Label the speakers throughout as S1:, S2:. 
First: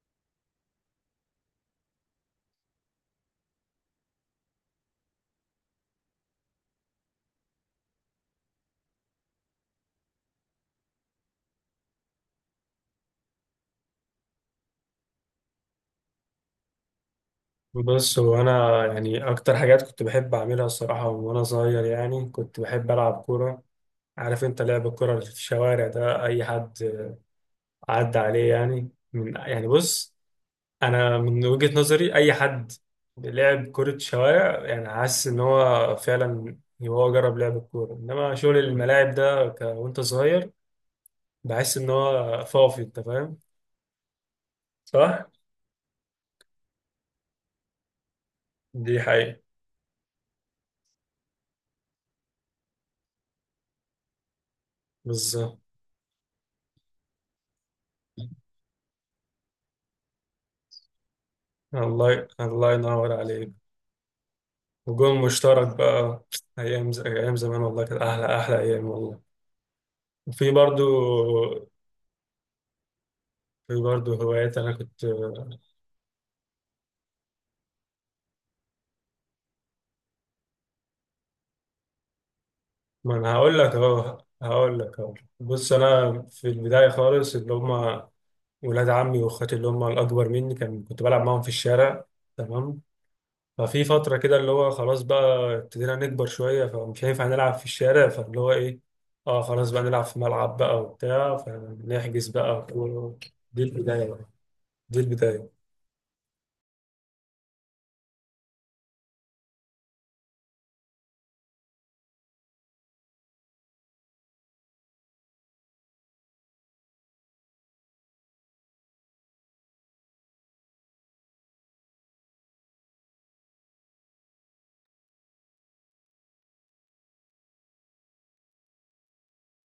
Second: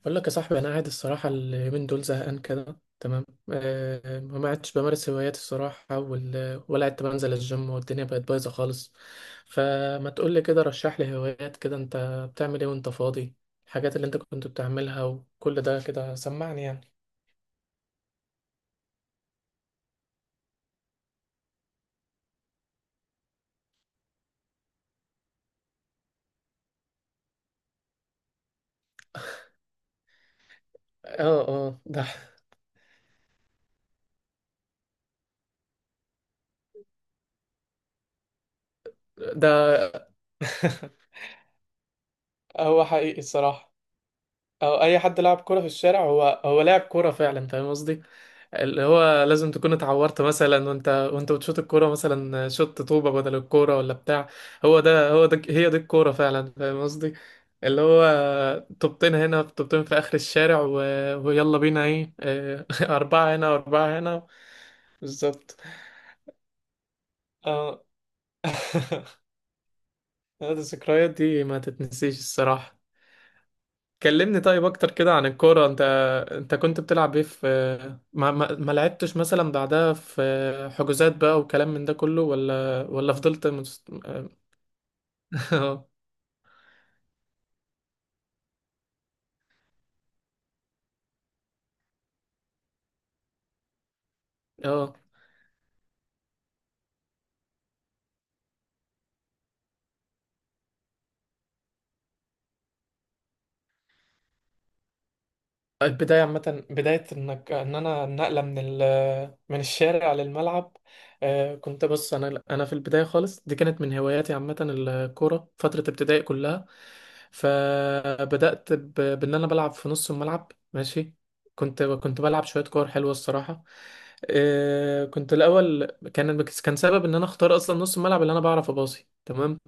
S1: بقول لك يا صاحبي، انا قاعد الصراحه اليومين دول زهقان كده، تمام. ما قعدتش بمارس هواياتي الصراحه، ولا قعدت بنزل الجيم والدنيا بقت بايظه خالص. فما تقول لي كده، رشح لي هوايات كده. انت بتعمل ايه وانت فاضي؟ الحاجات اللي انت كنت بتعملها وكل ده كده، سمعني يعني.
S2: بص هو انا يعني اكتر حاجات كنت بحب اعملها الصراحه وانا صغير، يعني كنت بحب العب كوره. عارف انت لعب الكوره اللي في الشوارع ده، اي حد عدى عليه؟ يعني من، يعني بص، انا
S1: اه،
S2: من وجهه
S1: اه، ده
S2: نظري اي حد لعب كره شوارع يعني حاسس ان هو فعلا، يعني هو جرب لعب الكوره. انما شغل الملاعب ده
S1: ده
S2: وانت صغير بحس ان هو فاضي،
S1: هو
S2: انت
S1: حقيقي
S2: فاهم.
S1: الصراحه. او اي حد
S2: صح.
S1: لعب كوره في الشارع، هو لعب كوره فعلا فاهم قصدي. اللي
S2: دي
S1: هو
S2: حقيقه.
S1: لازم تكون اتعورت مثلا، وانت بتشوط الكوره، مثلا شوت طوبه بدل الكوره ولا بتاع. هو ده هو ده،
S2: بالظبط.
S1: هي دي الكوره فعلا فاهم قصدي. اللي هو طوبتين هنا، طوبتين في اخر الشارع ويلا بينا ايه.
S2: الله، الله ينور
S1: اربعه هنا
S2: عليك.
S1: واربعه هنا.
S2: وجون
S1: بالظبط.
S2: مشترك بقى. أيام زمان والله
S1: اه.
S2: كانت أحلى أحلى أيام والله. وفي
S1: هذه
S2: برضو،
S1: الذكريات دي ما تتنسيش الصراحه.
S2: في برضو
S1: كلمني
S2: هوايات
S1: طيب
S2: أنا
S1: اكتر
S2: كنت.
S1: كده عن الكوره انت. انت كنت بتلعب ايه في، ما لعبتش مثلا بعدها في حجوزات بقى وكلام من ده كله، ولا
S2: ما أنا
S1: فضلت
S2: هقول لك أهو، هقول لك أهو. بص أنا في البداية خالص اللي هما ولاد عمي وأخواتي اللي هما الأكبر مني، كنت بلعب معاهم في الشارع. تمام. ففي فترة كده اللي هو
S1: اه.
S2: خلاص بقى ابتدينا نكبر شوية، فمش هينفع نلعب في الشارع، فاللي هو إيه، اه خلاص بقى نلعب في ملعب بقى وبتاع، فنحجز بقى و- دي البداية بقى، دي البداية.
S1: البداية عامة، بداية انك ان انا النقلة من ال، من الشارع للملعب. كنت بص، انا في البداية خالص دي كانت من هواياتي عامة، الكورة فترة ابتدائي كلها. فبدأت بان انا بلعب في نص الملعب، ماشي. كنت بلعب شوية كور حلوة الصراحة. كنت الاول، كان سبب ان انا اختار اصلا نص الملعب اللي انا بعرف اباصي، تمام.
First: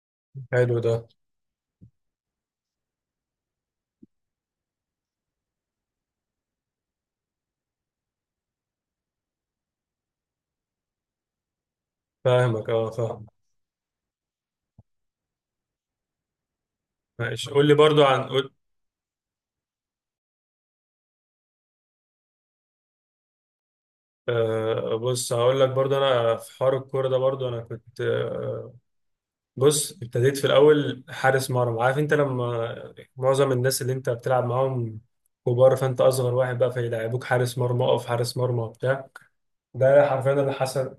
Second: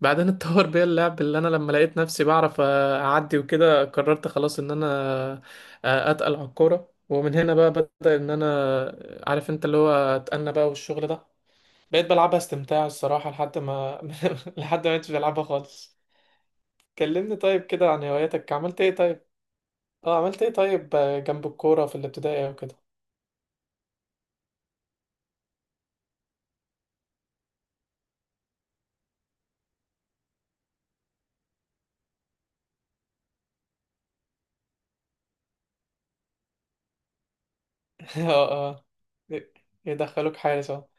S1: بعدين اتطور
S2: حلو
S1: بيا
S2: ده.
S1: اللعب، اللي انا لما لقيت نفسي بعرف اعدي وكده قررت خلاص ان انا اتقل على الكوره. ومن هنا بقى بدأ ان انا، عارف انت اللي هو، اتقلنا بقى والشغل ده. بقيت بلعبها
S2: فاهمك،
S1: استمتاع
S2: اه فاهم.
S1: الصراحه، لحد ما لحد ما مبقتش بلعبها خالص. كلمني
S2: ماشي،
S1: طيب
S2: قول لي
S1: كده عن
S2: برضو، عن
S1: هواياتك،
S2: قول.
S1: عملت ايه طيب؟ اه، عملت ايه طيب جنب الكوره في الابتدائي وكده؟
S2: بص هقول لك برضو انا في حوار الكوره ده، برضو انا كنت بص ابتديت في الاول حارس مرمى. عارف انت لما معظم الناس اللي انت بتلعب معاهم كبار، فانت اصغر واحد بقى فيلعبوك حارس مرمى، اقف حارس
S1: اه،
S2: مرمى
S1: اه،
S2: وبتاع. ده حرفيا
S1: يدخلوك
S2: اللي
S1: حارس، اه.
S2: حصل.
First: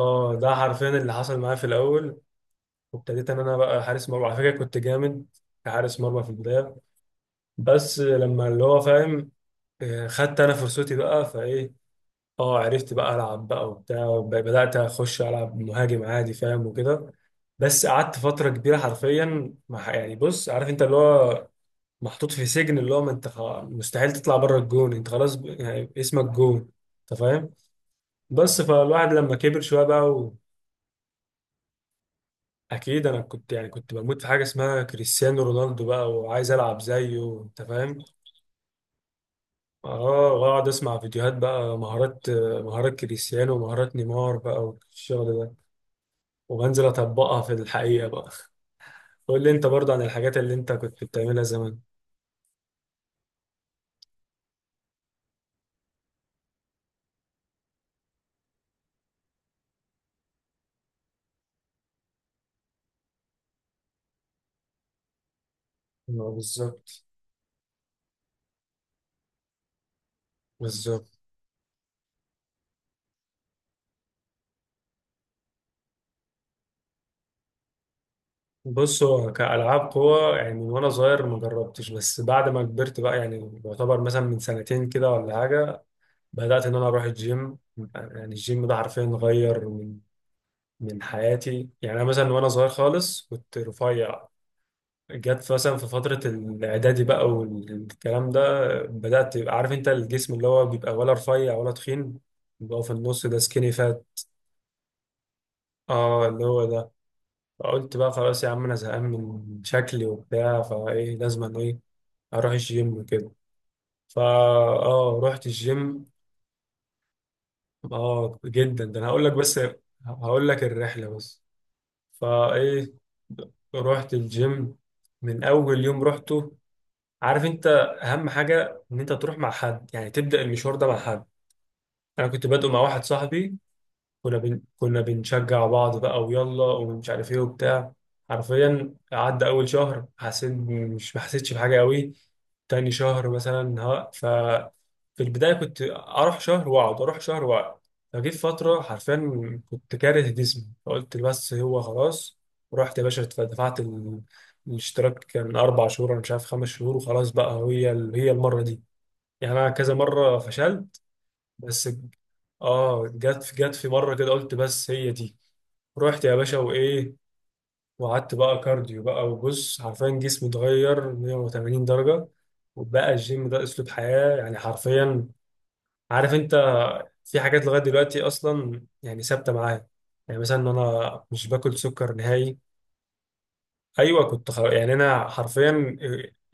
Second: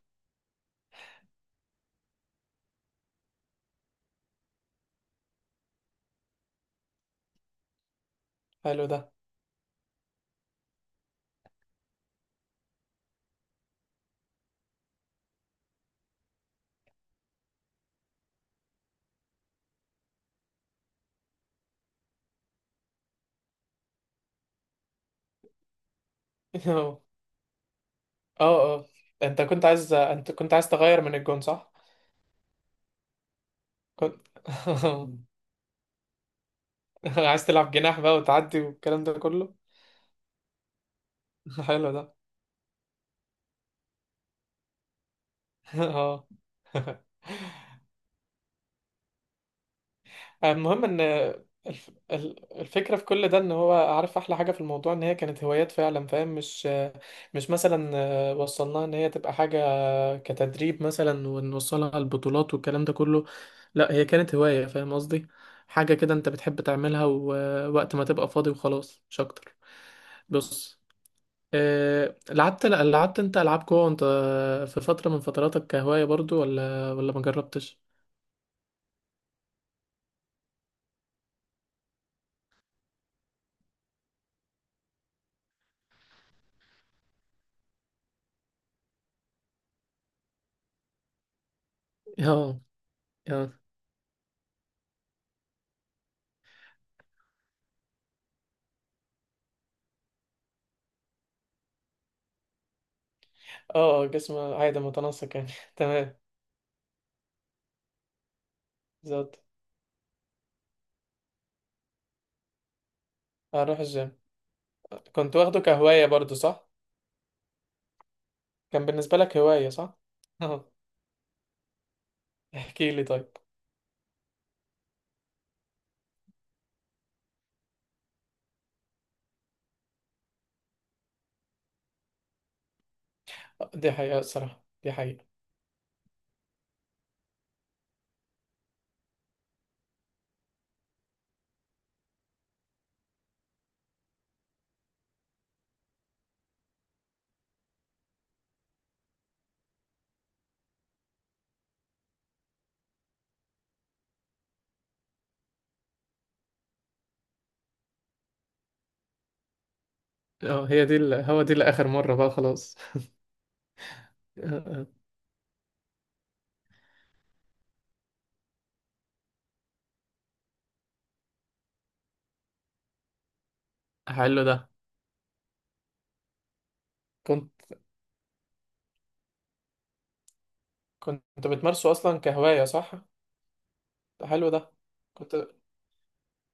S2: اه ده حرفيا اللي حصل معايا في الاول. وابتديت ان انا بقى حارس مرمى. على فكره كنت جامد كحارس مرمى في البدايه. بس لما اللي هو
S1: حلو ده.
S2: فاهم، خدت انا فرصتي بقى فايه، اه عرفت بقى العب بقى وبتاع بدات اخش العب مهاجم عادي، فاهم وكده. بس قعدت فتره كبيره حرفيا مع، يعني بص عارف انت اللي هو محطوط في سجن، اللي هو ما انت مستحيل تطلع بره الجون، انت خلاص ب- يعني اسمك جون.
S1: اه،
S2: انت فاهم. بس
S1: اه،
S2: فالواحد لما
S1: انت
S2: كبر
S1: كنت
S2: شويه
S1: عايز
S2: بقى
S1: انت
S2: و...
S1: كنت عايز تغير من الجون، صح؟
S2: اكيد انا كنت، يعني كنت بموت
S1: كنت
S2: في حاجه اسمها كريستيانو رونالدو بقى، وعايز العب زيه،
S1: عايز
S2: انت
S1: تلعب جناح
S2: فاهم.
S1: بقى وتعدي والكلام ده كله؟
S2: اه واقعد اسمع فيديوهات بقى،
S1: حلو ده.
S2: مهارات مهارات كريستيانو ومهارات نيمار بقى والشغل ده.
S1: اه.
S2: وبنزل اطبقها في الحقيقه بقى. قول لي انت برضه عن الحاجات اللي انت
S1: المهم ان،
S2: كنت بتعملها زمان.
S1: الفكرة في كل ده، ان هو، عارف، احلى حاجة في الموضوع ان هي كانت هوايات فعلا فاهم. مش مثلا وصلناها ان هي تبقى حاجة كتدريب مثلا ونوصلها البطولات والكلام ده كله. لا، هي كانت هواية فاهم قصدي. حاجة كده انت
S2: ما
S1: بتحب
S2: بالظبط،
S1: تعملها، ووقت ما تبقى فاضي وخلاص مش اكتر. بص،
S2: بالظبط.
S1: لعبت انت العاب جوه وانت، في فتره من فتراتك كهوايه برضو، ولا ما جربتش؟
S2: بص هو كألعاب قوة، يعني من وأنا صغير ما جربتش، بس بعد ما كبرت بقى يعني يعتبر مثلا من سنتين كده ولا حاجة بدأت إن أنا أروح الجيم. يعني الجيم ده حرفيا غير من حياتي. يعني أنا مثلا وأنا
S1: اه،
S2: صغير خالص
S1: اه،
S2: كنت رفيع، جت مثلا في فترة الإعدادي بقى والكلام ده بدأت تبقى عارف أنت الجسم اللي هو بيبقى، ولا رفيع ولا تخين، اللي هو في النص ده سكيني
S1: اه،
S2: فات.
S1: اه، جسم عادي متناسق يعني تمام.
S2: اه اللي هو ده. فقلت بقى خلاص يا عم، أنا زهقان
S1: بالظبط.
S2: من شكلي وبتاع، فإيه لازم أنا إيه أروح الجيم وكده.
S1: اروح الجيم.
S2: فا اه
S1: كنت
S2: رحت
S1: واخده
S2: الجيم.
S1: كهوايه برضو، صح؟
S2: اه جدا،
S1: كان
S2: ده أنا
S1: بالنسبه
S2: هقول لك
S1: لك
S2: بس،
S1: هوايه، صح؟
S2: هقول لك
S1: اه.
S2: الرحلة بس.
S1: احكي
S2: فإيه
S1: لي طيب.
S2: رحت الجيم. من أول يوم رحته، عارف انت، اهم حاجه ان انت تروح مع حد، يعني تبدا المشوار ده مع حد. انا كنت بادئه مع واحد صاحبي،
S1: دي حقيقه الصراحه، دي
S2: كنا
S1: حقيقه.
S2: بنشجع بعض بقى، ويلا ومش عارف ايه وبتاع. حرفيا عدى اول شهر حسيت، مش ما حسيتش بحاجه قوي. تاني شهر مثلا ها ف في البدايه كنت اروح شهر واقعد، اروح شهر واقعد. فجيت فتره حرفيا كنت كاره جسمي، فقلت بس هو خلاص. ورحت يا باشا دفعت الاشتراك. كان 4 شهور انا مش عارف 5 شهور، وخلاص بقى هي هي المره دي. يعني انا كذا مره
S1: اه، هي دي
S2: فشلت
S1: هو دي لاخر
S2: بس.
S1: مره بقى، خلاص.
S2: اه جت في مره كده قلت
S1: آه،
S2: بس هي دي. رحت يا باشا وايه، وقعدت بقى كارديو بقى، وبص حرفيا جسمي اتغير 180 درجه، وبقى الجيم ده اسلوب حياه،
S1: حلو
S2: يعني
S1: ده.
S2: حرفيا. عارف انت في
S1: كنت
S2: حاجات لغايه دلوقتي اصلا يعني ثابته معايا، يعني مثلا ان انا
S1: كنت
S2: مش باكل
S1: بتمارسه
S2: سكر
S1: اصلا
S2: نهائي.
S1: كهوايه، صح؟
S2: ايوه
S1: حلو
S2: كنت خ...
S1: ده.
S2: يعني انا
S1: كنت
S2: حرفيا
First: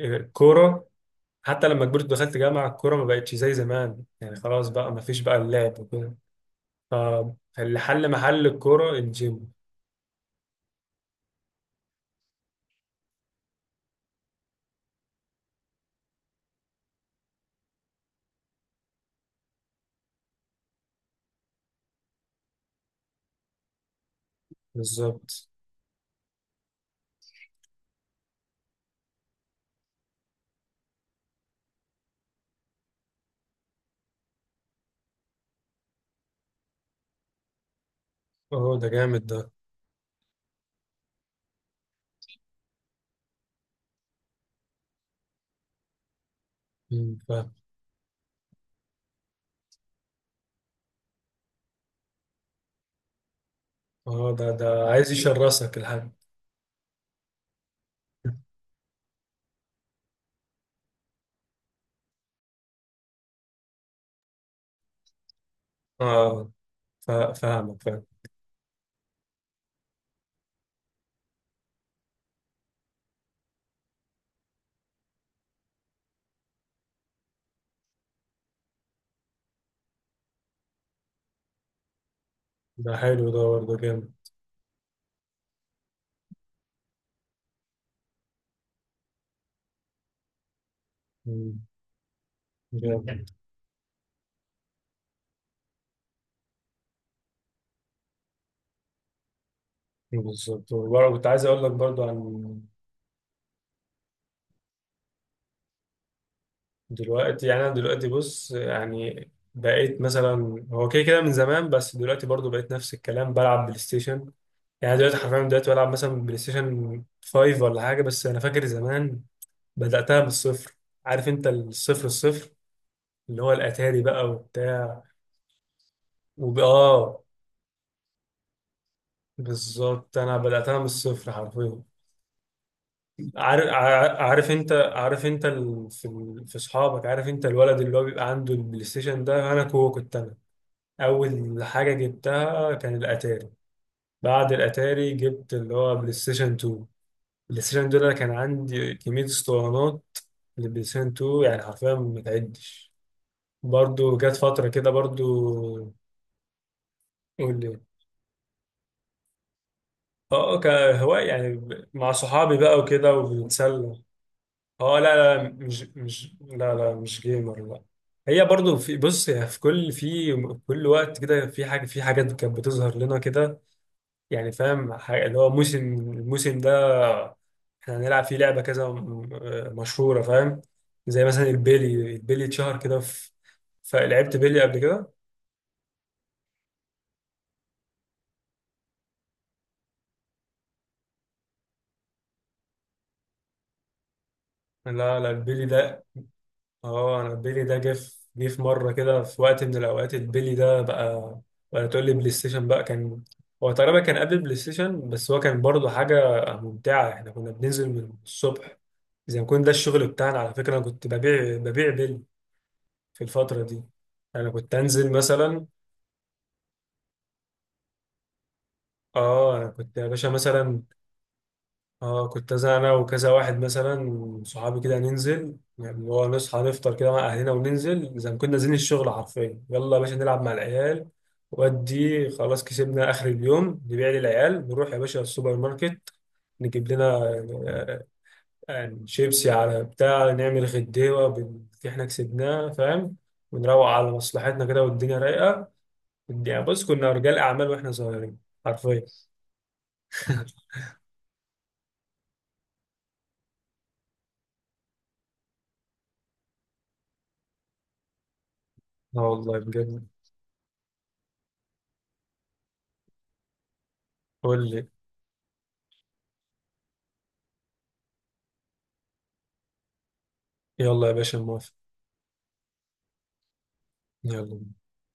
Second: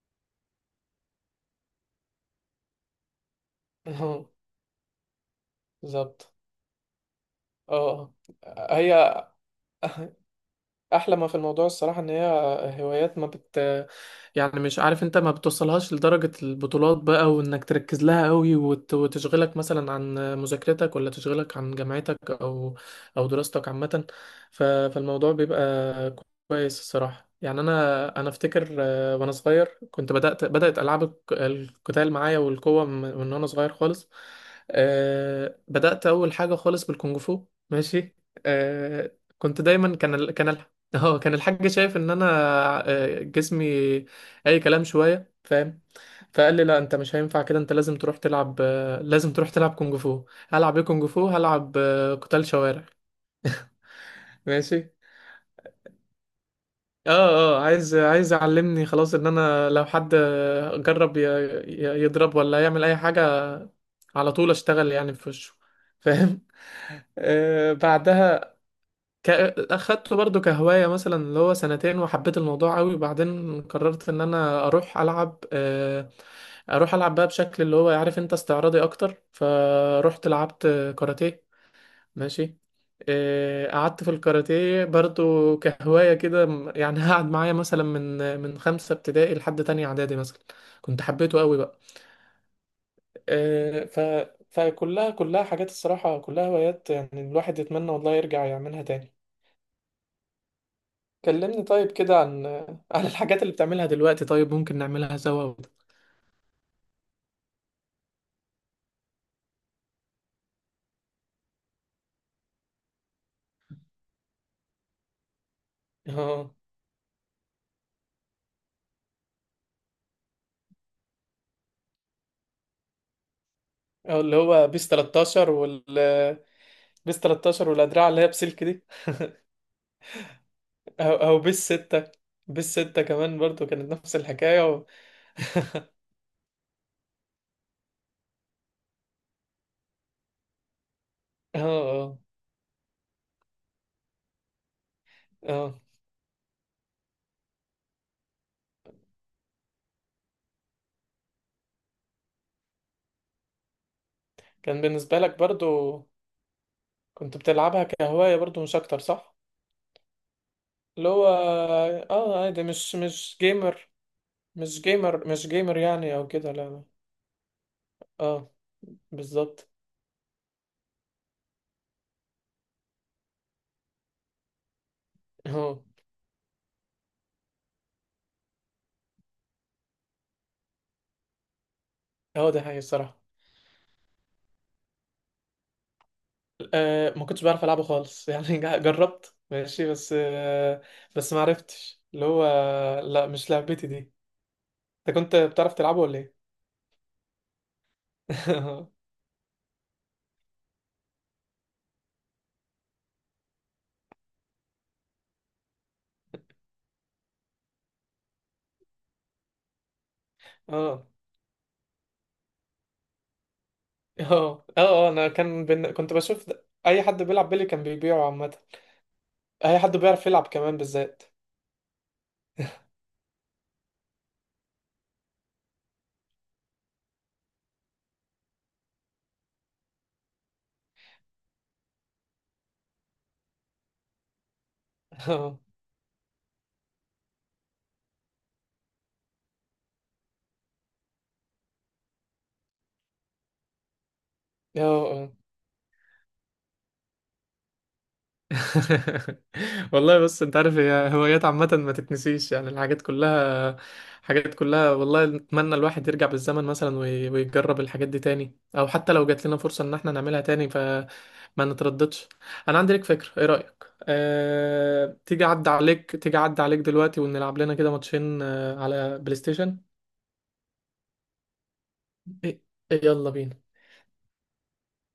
S2: الكوره، حتى لما كبرت دخلت جامعه، الكوره ما بقتش زي زمان،
S1: اه.
S2: يعني خلاص بقى ما فيش بقى اللعب وكده.
S1: بالظبط.
S2: فاللي حل
S1: اه.
S2: محل الكورة
S1: هي.
S2: الجيم.
S1: احلى ما في الموضوع الصراحه ان هي هوايات ما بت، يعني مش عارف انت، ما بتوصلهاش لدرجه البطولات بقى وانك تركز لها قوي وتشغلك مثلا عن مذاكرتك، ولا تشغلك عن جامعتك او او دراستك عامه. فالموضوع
S2: بالظبط.
S1: بيبقى كويس الصراحه. يعني انا افتكر وانا صغير كنت بدات العاب القتال معايا والقوه من وانا صغير خالص. بدات اول حاجه خالص بالكونغ فو، ماشي.
S2: اهو ده
S1: آه،
S2: جامد ده.
S1: كنت دايما كان كان اه، كان الحاج شايف ان انا، جسمي اي كلام شويه فاهم. فقال لي لا، انت مش
S2: مم،
S1: هينفع
S2: فاهم.
S1: كده، انت لازم تروح تلعب، لازم تروح تلعب كونج فو. هلعب ايه كونج فو؟ هلعب قتال شوارع،
S2: اهو ده، ده
S1: ماشي.
S2: عايز يشرسك الحاج.
S1: اه، اه، عايز يعلمني خلاص ان انا لو حد جرب يضرب ولا يعمل اي حاجه، على طول اشتغل يعني في وشه، فاهم.
S2: اه. فاهمك، فاهم.
S1: بعدها، ك... اخدته برضو كهواية مثلا اللي هو سنتين، وحبيت الموضوع قوي وبعدين قررت ان انا اروح العب، اروح العب بقى بشكل اللي هو عارف انت استعراضي اكتر. فروحت لعبت كاراتيه، ماشي.
S2: ده حلو ده برضه،
S1: قعدت في
S2: جامد.
S1: الكاراتيه برضو كهواية كده يعني قعد معايا مثلا من خمسة ابتدائي لحد تانية اعدادي مثلا. كنت حبيته قوي
S2: مم،
S1: بقى.
S2: جامد.
S1: آه، ف فكلها حاجات الصراحة، كلها هوايات يعني. الواحد يتمنى والله يرجع يعملها تاني.
S2: بالظبط. وبرضه كنت عايز
S1: كلمني
S2: اقول لك
S1: طيب
S2: برضه عن
S1: كده عن عن الحاجات اللي بتعملها دلوقتي طيب، ممكن نعملها سوا.
S2: دلوقتي. يعني انا دلوقتي بص، يعني بقيت مثلا، هو كده كده من زمان، بس دلوقتي برضه بقيت نفس الكلام بلعب بلاي ستيشن. يعني دلوقتي حرفيا دلوقتي بلعب مثلا بلاي
S1: اه،
S2: ستيشن 5 ولا حاجة. بس انا فاكر زمان بدأتها من الصفر، عارف انت الصفر الصفر، اللي هو الاتاري
S1: أو
S2: بقى
S1: اللي هو بيس
S2: وبتاع
S1: 13 بيس
S2: اه،
S1: 13 والأدراع اللي هي بسلك دي.
S2: بالظبط انا بدأتها من
S1: أو
S2: الصفر
S1: أو بيس
S2: حرفيا.
S1: 6. بيس 6 كمان برضو كانت نفس
S2: عارف انت،
S1: الحكاية
S2: عارف انت في اصحابك، عارف انت الولد اللي هو بيبقى عنده البلاي ستيشن ده، انا كنت انا.
S1: اه،
S2: اول حاجة
S1: اه،
S2: جبتها كان الاتاري. بعد الاتاري جبت اللي
S1: اه.
S2: هو بلاي ستيشن 2. البلاي ستيشن 2 ده أنا كان عندي كمية اسطوانات للبلاي ستيشن 2، يعني حرفيا ما تعدش. برضو جت فترة
S1: كان
S2: كده
S1: بالنسبة لك
S2: برضو.
S1: برضو كنت
S2: قول لي.
S1: بتلعبها كهواية برضو، مش أكتر، صح؟
S2: اه
S1: اللي
S2: كهواية،
S1: هو
S2: يعني ب- مع
S1: اه
S2: صحابي
S1: عادي،
S2: بقى
S1: مش
S2: وكده
S1: مش جيمر.
S2: وبنتسلى.
S1: مش
S2: اه
S1: جيمر،
S2: لا
S1: مش
S2: لا،
S1: جيمر
S2: مش
S1: يعني، أو
S2: مش
S1: كده؟
S2: لا
S1: لا،
S2: لا، مش جيمر، لا. هي
S1: اه.
S2: برضو في، بص يعني في
S1: بالظبط.
S2: كل، في كل وقت كده في حاجة، في حاجات كانت بتظهر لنا كده. يعني فاهم حاجة اللي هو
S1: اه،
S2: موسم، الموسم ده احنا هنلعب فيه لعبة كذا م- مشهورة، فاهم. زي مثلا البيلي، البيلي
S1: اه، ده
S2: اتشهر
S1: حقيقي
S2: كده
S1: الصراحة.
S2: في، فلعبت بيلي قبل كده.
S1: ما كنتش بعرف العبه خالص، يعني جربت ماشي بس، بس ما عرفتش اللي هو. لا، مش لعبتي دي. انت
S2: لا لا
S1: كنت
S2: البيلي
S1: بتعرف تلعبه
S2: ده.
S1: ولا ايه؟
S2: اه انا البيلي ده جه في
S1: اه،
S2: مره كده في وقت من الاوقات، البيلي ده بقى. ولا تقول لي بلاي ستيشن بقى كان، هو تقريبا كان قبل البلاي ستيشن. بس هو كان برضه حاجه ممتعه. احنا كنا بننزل من الصبح زي ما كنا، ده الشغل بتاعنا على فكره. انا كنت
S1: اه،
S2: ببيع بيلي في الفتره دي. انا
S1: اه،
S2: كنت
S1: اه.
S2: انزل
S1: انا
S2: مثلا،
S1: كنت بشوف اي حد بيلعب بيلي كان بيبيعه عامه.
S2: اه انا
S1: اي
S2: كنت
S1: حد
S2: يا باشا
S1: بيعرف يلعب كمان
S2: مثلا،
S1: بالذات.
S2: اه كنت انا وكذا واحد مثلا صحابي كده ننزل، يعني اللي هو نصحى نفطر كده مع اهلنا، وننزل زي ما كنا نازلين الشغل، حرفيا يلا يا باشا نلعب مع العيال. ودي خلاص كسبنا اخر اليوم، نبيع للعيال، نروح يا باشا السوبر
S1: اه،
S2: ماركت نجيب لنا، آه، يعني شيبسي على بتاع، نعمل غديوه باللي احنا كسبناه، فاهم، ونروق على مصلحتنا
S1: اه،
S2: كده والدنيا
S1: آه.
S2: رايقه. يعني بص كنا رجال اعمال واحنا صغيرين، حرفيا.
S1: والله بص، انت عارف هي هوايات عامة ما تتنسيش، يعني الحاجات كلها، حاجات كلها والله. نتمنى الواحد يرجع بالزمن مثلا ويجرب الحاجات دي تاني، او حتى
S2: اه
S1: لو جات لنا
S2: والله
S1: فرصة ان
S2: بجد.
S1: احنا نعملها تاني فما نترددش. انا عندي لك فكرة، ايه رأيك،
S2: قول لي.
S1: تيجي عدى عليك دلوقتي ونلعب لنا كده ماتشين على بلاي ستيشن؟
S2: يلا يا باشا، موافق.
S1: إيه؟ يلا بينا.
S2: يلا.